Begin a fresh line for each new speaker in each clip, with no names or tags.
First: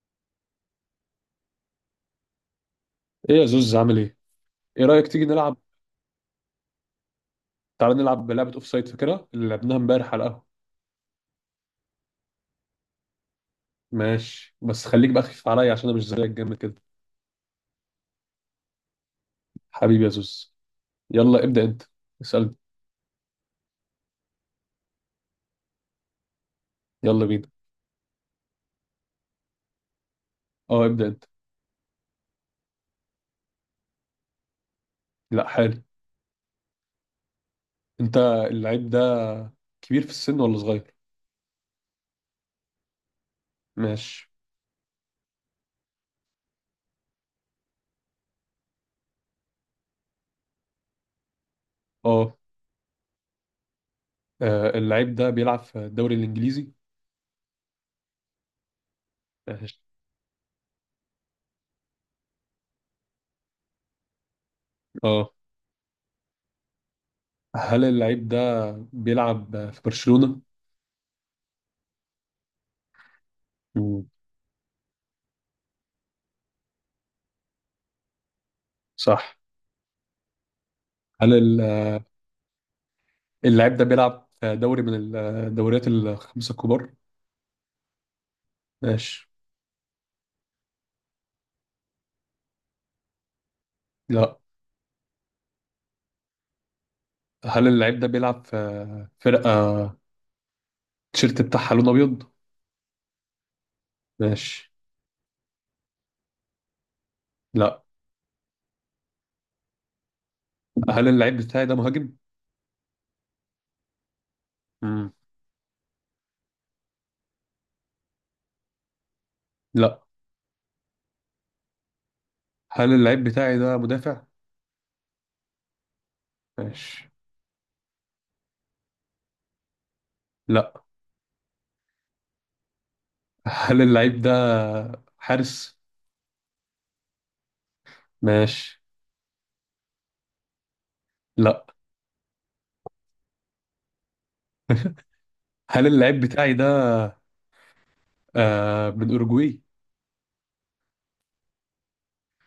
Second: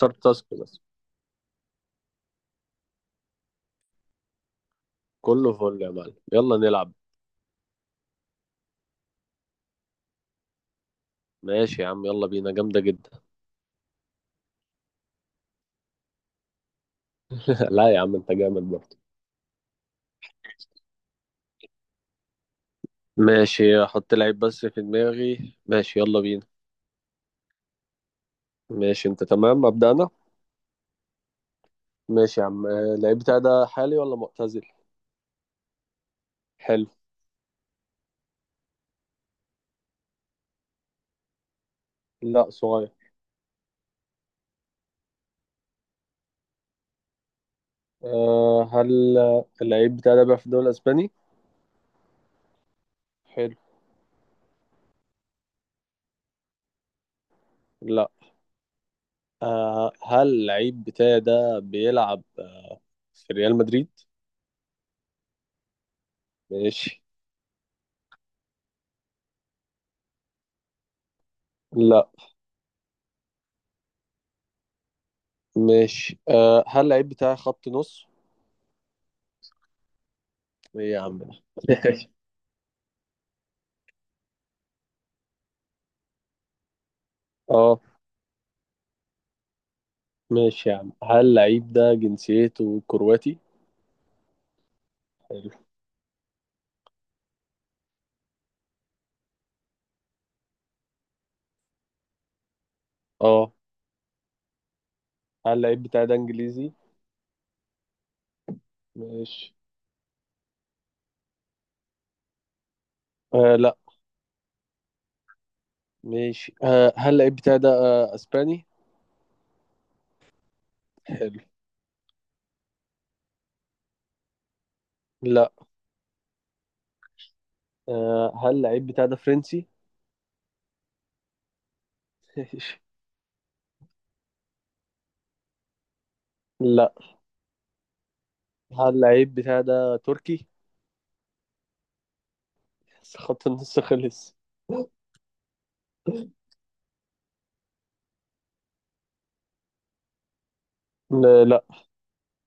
صار تاسك بس.
ايه يا زوز عامل ايه؟ ايه رأيك تيجي
كله
نلعب.
فل يا معلم، يلا نلعب.
تعالى نلعب لعبة اوف سايد، فاكرها اللي لعبناها امبارح على القهوة.
ماشي يا عم، يلا بينا، جامدة جدا.
ماشي، بس خليك بقى خفيف عليا عشان انا مش زيك جامد كده.
لا يا عم، انت جامد برضه.
حبيبي يا زوز. يلا ابدأ انت، اسألني.
ماشي، احط لعيب بس في دماغي، ماشي يلا بينا.
يلا بينا.
ماشي، انت تمام، ابدأ انا.
اه ابدأ انت.
ماشي يا عم، اللعيب بتاعي ده حالي ولا معتزل؟
لا، حالي.
حلو.
انت، اللعيب ده كبير في السن ولا صغير؟
لا، صغير.
ماشي.
هل اللعيب بتاعي ده بيلعب في الدوري الاسباني؟
اه.
حلو.
اللعيب ده بيلعب في الدوري الانجليزي؟
لا.
ماشي.
هل اللعيب بتاعي ده بيلعب في ريال مدريد؟
اه.
ماشي.
هل اللعيب ده بيلعب في برشلونة؟
لا.
مم.
ماشي. هل اللعيب بتاعي خط نص؟
صح.
ايه يا عم ده؟
هل ال- اللعيب ده بيلعب في دوري من الدوريات الخمسة الكبار؟
اه.
ماشي.
ماشي يا عم، هل اللعيب ده جنسيته كرواتي؟
لا.
حلو.
هل اللعيب ده بيلعب في فرقة التيشيرت بتاعها لون أبيض؟
اه،
ماشي.
هل اللعيب بتاعي ده انجليزي؟
لا.
ماشي.
هل اللعيب بتاعي ده مهاجم؟
لا.
مم.
ماشي. هل اللعيب بتاعي ده اسباني؟
لا.
حلو.
هل اللعيب بتاعي ده مدافع؟
لا.
ماشي.
هل اللعيب بتاعي ده فرنسي؟
لا.
ماشي.
هل اللعيب ده حارس؟
لا.
ماشي.
هل اللعيب بتاعي ده تركي؟
لا.
خط النص خلص.
هل اللعيب بتاعي ده من أوروجواي؟
لا، لا.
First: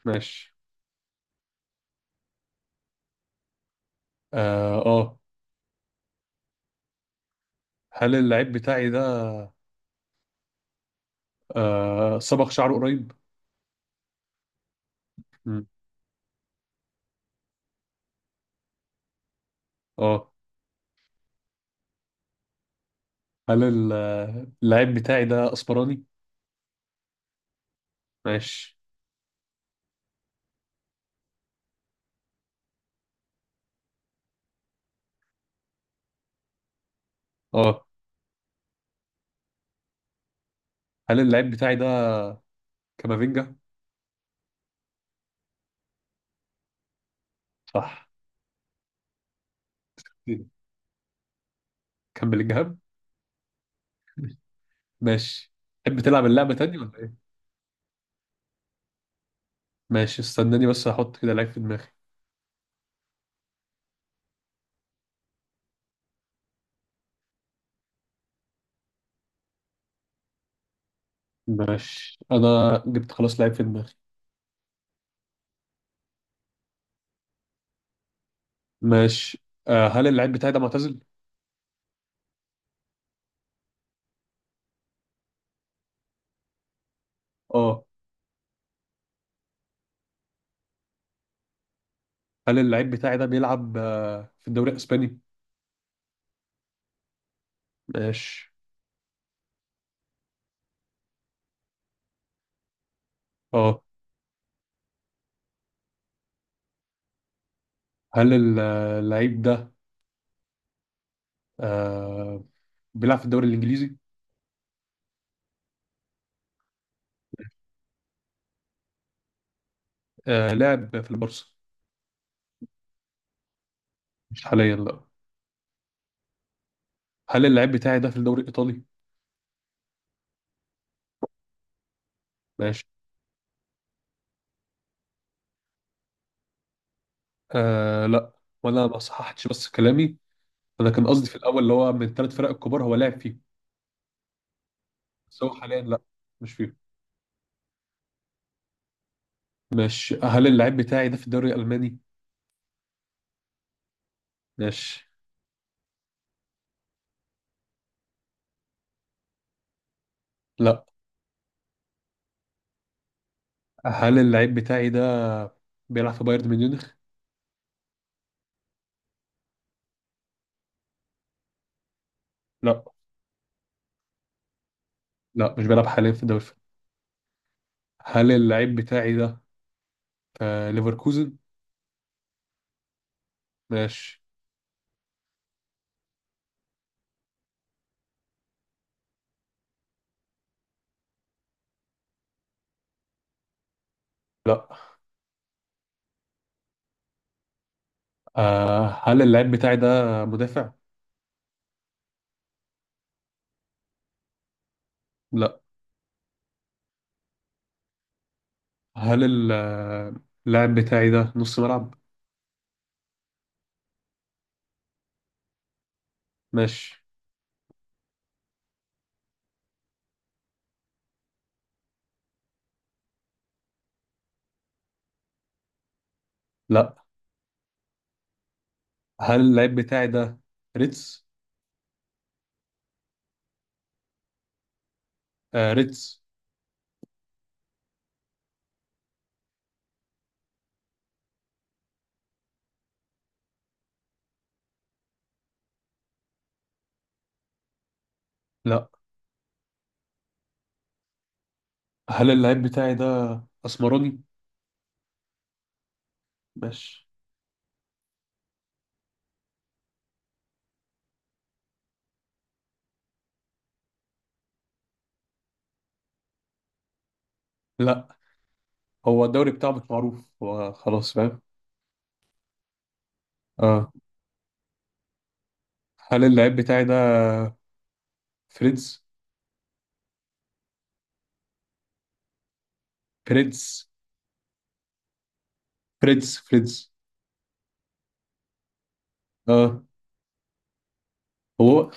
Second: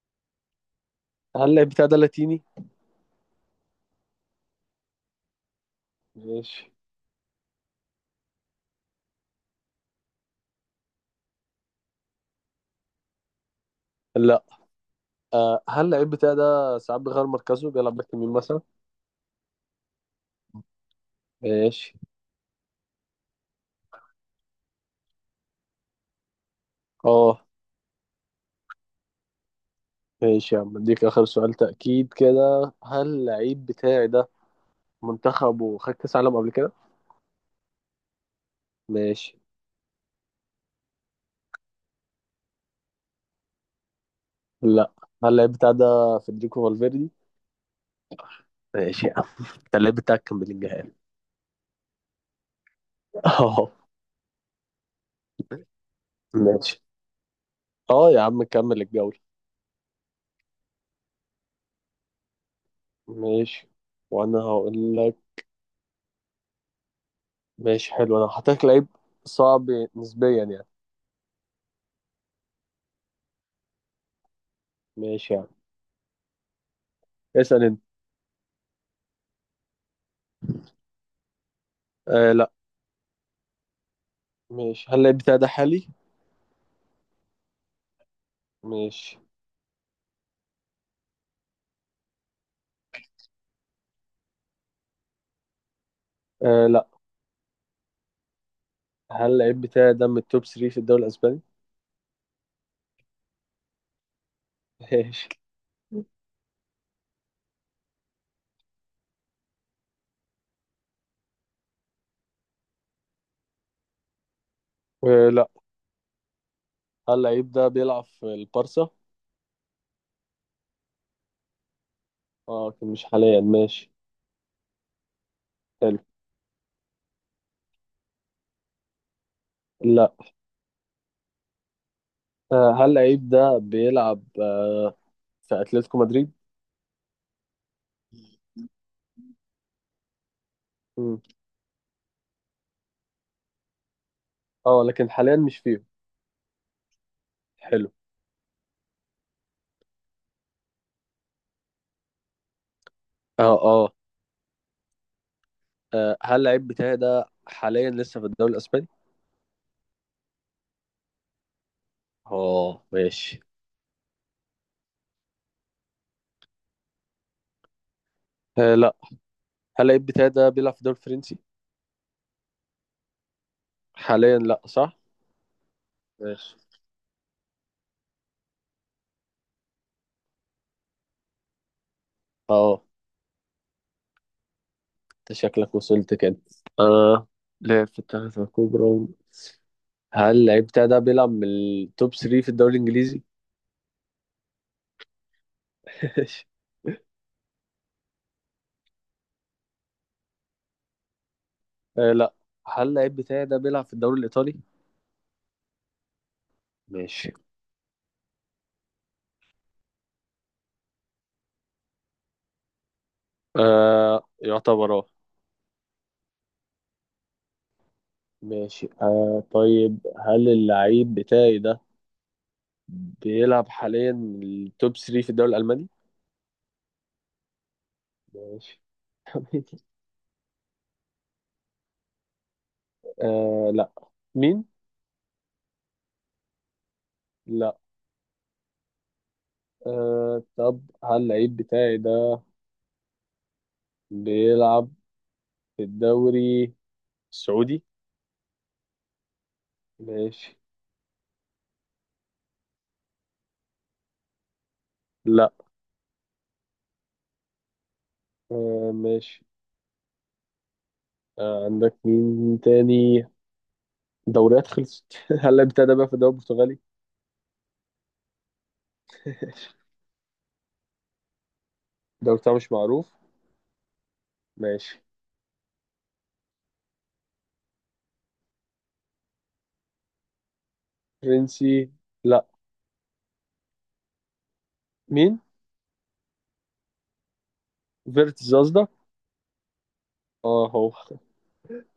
ماشي.
هل اللعيب بتاعي ده لاتيني؟
آه.
ماشي.
هل اللعيب بتاعي ده صبغ شعره قريب؟
لا.
مم.
هل اللعيب بتاعي ده ساعات بيغير مركزه، بيلعب باك يمين مثلا؟
آه.
ماشي.
هل ال- اللعيب بتاعي ده أسمراني؟
اه.
ماشي.
ماشي يا عم، اديك اخر سؤال تأكيد كده، هل اللعيب بتاعي ده منتخبه خد كاس عالم قبل كده؟
آه.
ماشي.
هل اللعيب بتاعي ده كامافينجا؟
لا. هل اللعيب بتاعي ده فederico فالفيردي؟
صح.
ماشي يا عم. انت اللعيب بتاعك كان بلينجهام.
كان بلينجهام؟
اه.
ماشي. تحب تلعب اللعبة تاني
ماشي.
ولا ايه؟
اه يا عم، كمل الجولة.
ماشي، استناني بس احط كده لعيب في دماغي.
ماشي، وانا هقول لك. ماشي، حلو، انا هحط لك لعيب صعب نسبيا يعني.
ماشي، انا جبت خلاص لعيب في دماغي.
ماشي يا عم، اسأل انت.
ماشي. آه هل اللعيب بتاعي ده معتزل؟
لا. ماشي، هل اللعيب بتاعي ده حالي؟
اه.
ماشي.
هل اللعيب بتاعي ده بيلعب في الدوري الاسباني؟
لا.
ماشي.
هل اللعيب بتاعي ده من التوب 3 في الدوري الاسباني؟
اه.
ماشي.
هل ال- آه، اللعيب ده آه بيلعب في الدوري الانجليزي؟
لا. هل لعيب ده بيلعب في البارسا؟
آه لعب في البورصة.
اه، لكن مش حاليا، ماشي.
مش حاليا لا.
حلو.
هل اللعيب بتاعي ده في الدوري الايطالي؟
لا.
ماشي.
هل لعيب ده بيلعب في اتلتيكو مدريد؟
آه لا. وانا ما صححتش بس كلامي، انا كان
مم.
قصدي في الاول اللي هو من الثلاث فرق الكبار هو لاعب فيهم.
اه، لكن حاليا
بس هو
مش
حاليا
فيه.
لا، مش فيهم.
حلو.
ماشي، هل اللعيب بتاعي ده في الدوري الالماني.
اه، اه.
ماشي.
هل اللعيب بتاعي ده حاليا لسه في الدوري الاسباني؟
لا،
اه، ماشي.
هل اللعيب بتاعي ده بيلعب في بايرن ميونخ.
لا. هل اللعيب بتاعي ده بيلعب في الدوري الفرنسي؟
لا،
حاليا لا، صح؟
لا مش بيلعب حاليا في الدوري
ماشي.
الفرنسي. هل اللعيب بتاعي ده في ليفركوزن.
اه.
ماشي.
انت شكلك وصلت كده. آه لعب في الثلاثة الكبرى. هل اللعيب بتاعي ده بيلعب من التوب 3 في الدوري الانجليزي؟
لا. آه هل اللعيب بتاعي ده مدافع؟
لا. هل اللعيب بتاعي ده بيلعب في الدوري الإيطالي؟
لا.
ماشي.
هل ال- اللاعب بتاعي ده نص ملعب.
يعتبر، اه.
ماشي.
ماشي. طيب، هل اللعيب بتاعي ده بيلعب حاليا التوب 3 في الدوري الألماني؟
لا.
ماشي.
هل اللعيب بتاعي ده ريتس؟
لا. مين؟
آه ريدز.
لا. طب، هل اللعيب بتاعي ده بيلعب في الدوري السعودي؟
لا.
ماشي.
هل اللعيب بتاعي ده اسمراني؟
لا.
ماشي.
ماشي. عندك مين تاني؟ دوريات خلصت. هل اللعيب بتاعي ده بيلعب في الدوري البرتغالي؟
لا. هو الدوري بتاعه مش معروف، هو خلاص فاهم.
ده بتاع مش معروف.
اه.
ماشي.
هل اللعيب بتاعي ده فريدز.
فرنسي. لا.
فريدز
مين؟
فريدز.
فيرتز قصدك؟
اه
اه، هو.
هو.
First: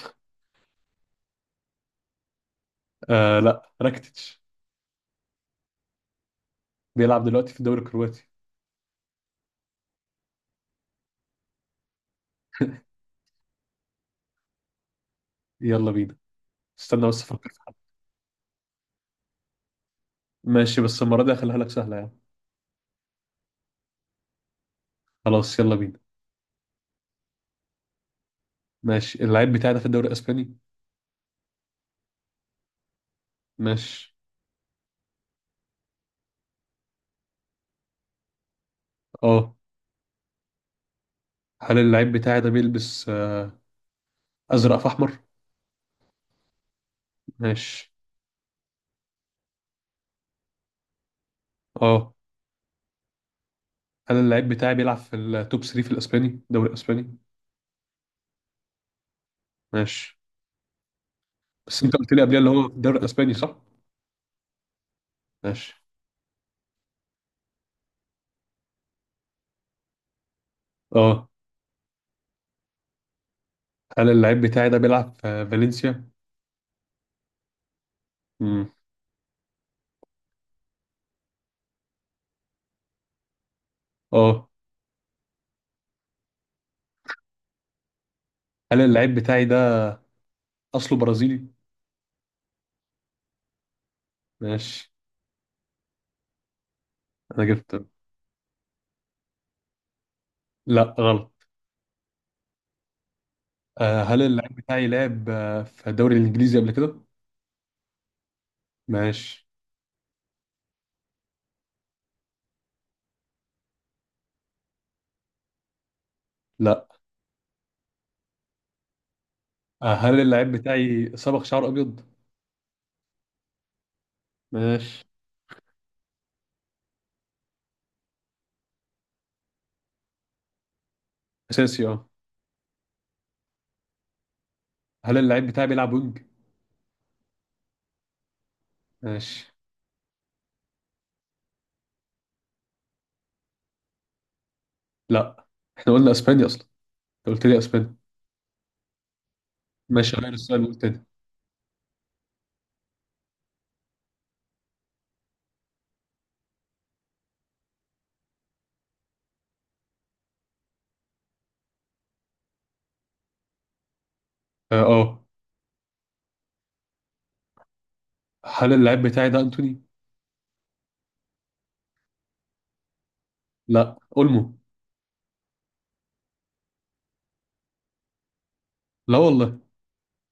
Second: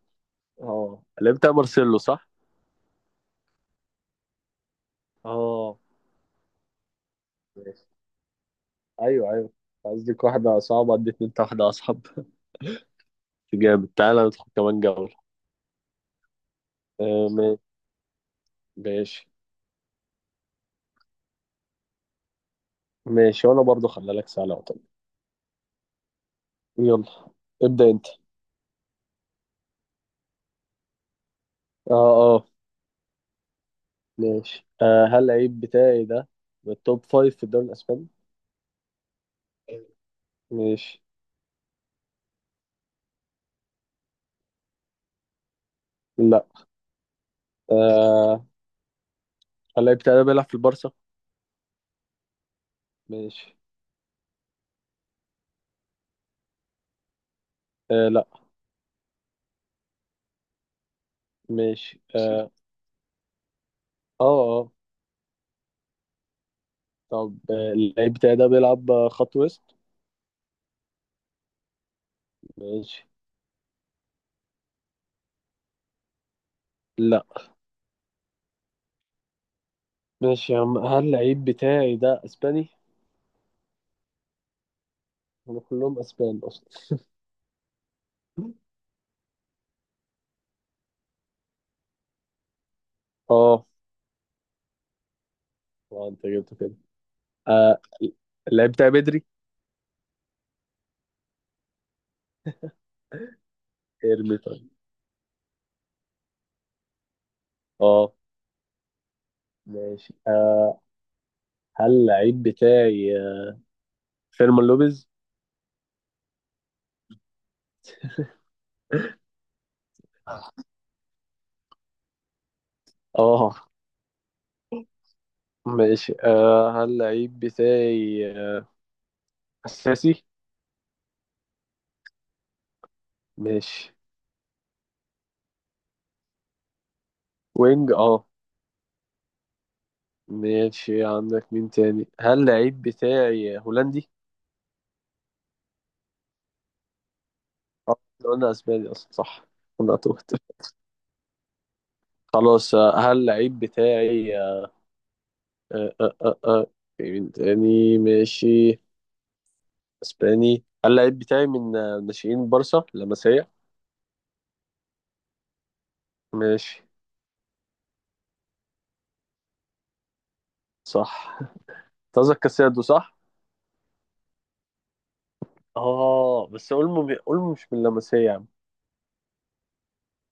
اه، اللي بتاع مارسيلو، صح.
آه لا، راكتيتش،
اه،
بيلعب دلوقتي في الدوري
ماشي.
الكرواتي.
ايوه، ايوه. قصدك واحدة صعبة، اديت انت واحدة اصعب. جامد، تعالى ندخل كمان جولة.
يلا بينا. استنى بس
آه
افكر.
ما- ماشي.
ماشي، بس المره دي هخليها لك سهله يعني.
ماشي، وانا برضو خلي لك سهلة وطب.
خلاص يلا بينا.
يلا، ابدأ انت.
ماشي، اللعيب بتاعي ده في الدوري الاسباني.
اه، اه.
ماشي.
ماشي. هل العيب بتاعي ده من التوب 5 في الدوري الاسباني؟
اه.
ماشي.
هل اللعيب بتاعي ده بيلبس ازرق في احمر؟
لا.
ماشي.
آه هل العيب بتاعي ده بيلعب في البارسا؟
اه.
ماشي.
انا اللعيب بتاعي بيلعب في التوب 3 في الاسباني، الدوري الاسباني.
لا.
ماشي، بس انت
ماشي.
قلت لي قبلها اللي
اه،
هو في الدوري الاسباني صح؟
اه، آه.
ماشي.
طب، اللعيب بتاعي ده بيلعب خط وسط؟
اه.
ماشي.
هل اللعيب بتاعي ده بيلعب في فالنسيا؟
لا.
امم
ماشي يا عم، هل اللعيب بتاعي ده اسباني؟
اه.
هم كلهم اسبان اصلا.
هل اللعيب بتاعي ده اصله برازيلي؟
اه.
ماشي.
اه، انت جبته كده.
انا
آه
جبت.
اللعيب بتاعي بدري.
لا غلط. آه هل
ارمي
اللعيب
طيب.
بتاعي لعب في الدوري الانجليزي قبل كده؟
اه.
ماشي.
ماشي. هل اللعيب بتاعي فيرمان لوبيز؟
لا. آه هل اللعيب بتاعي صبغ شعر ابيض؟
اه.
ماشي.
ماشي. هل اللعيب بتاعي اساسي؟
اساسي؟ اه.
ماشي.
هل اللعيب بتاعي بيلعب وينج؟
وينج، اه.
ماشي.
ماشي. عندك مين تاني؟ هل اللعيب بتاعي هولندي؟
لا، احنا قلنا اسباني اصلا، انت قلت لي
اه،
اسباني.
إحنا قلنا اسباني اصلا، صح. انا
ماشي،
تهت.
غير السؤال وقول تاني.
خلاص. هل اللعيب بتاعي آه، آه، آه، في مين تاني؟ ماشي. اسباني. هل اللعيب بتاعي من ناشئين بارسا لمسية؟
اه آه.
ماشي.
هل اللاعب بتاعي ده انتوني؟
صح. قصدك كاسادو، صح؟
لا اولمو.
اه، بس اولمو. اولمو مش من لمسية يا عم.
لا والله.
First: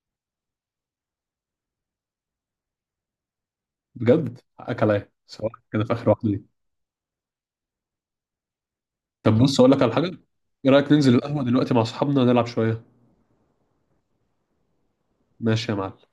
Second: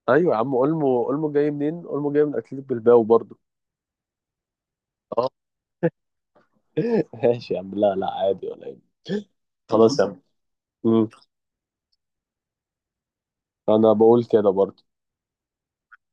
ايوه يا عم، اولمو، اولمو جاي منين؟ اولمو جاي من اتلتيك بالباو برضو.
بجد حقك عليا،
اه.
سواء كده في اخر واحده دي.
ماشي يا عم. لا، لا، عادي ولا ايه؟
طب بص اقول لك على
خلاص يا
حاجه.
عم.
ايه رايك ننزل القهوه دلوقتي مع اصحابنا نلعب شويه؟
انا بقول كده برضه.
ماشي يا معلم.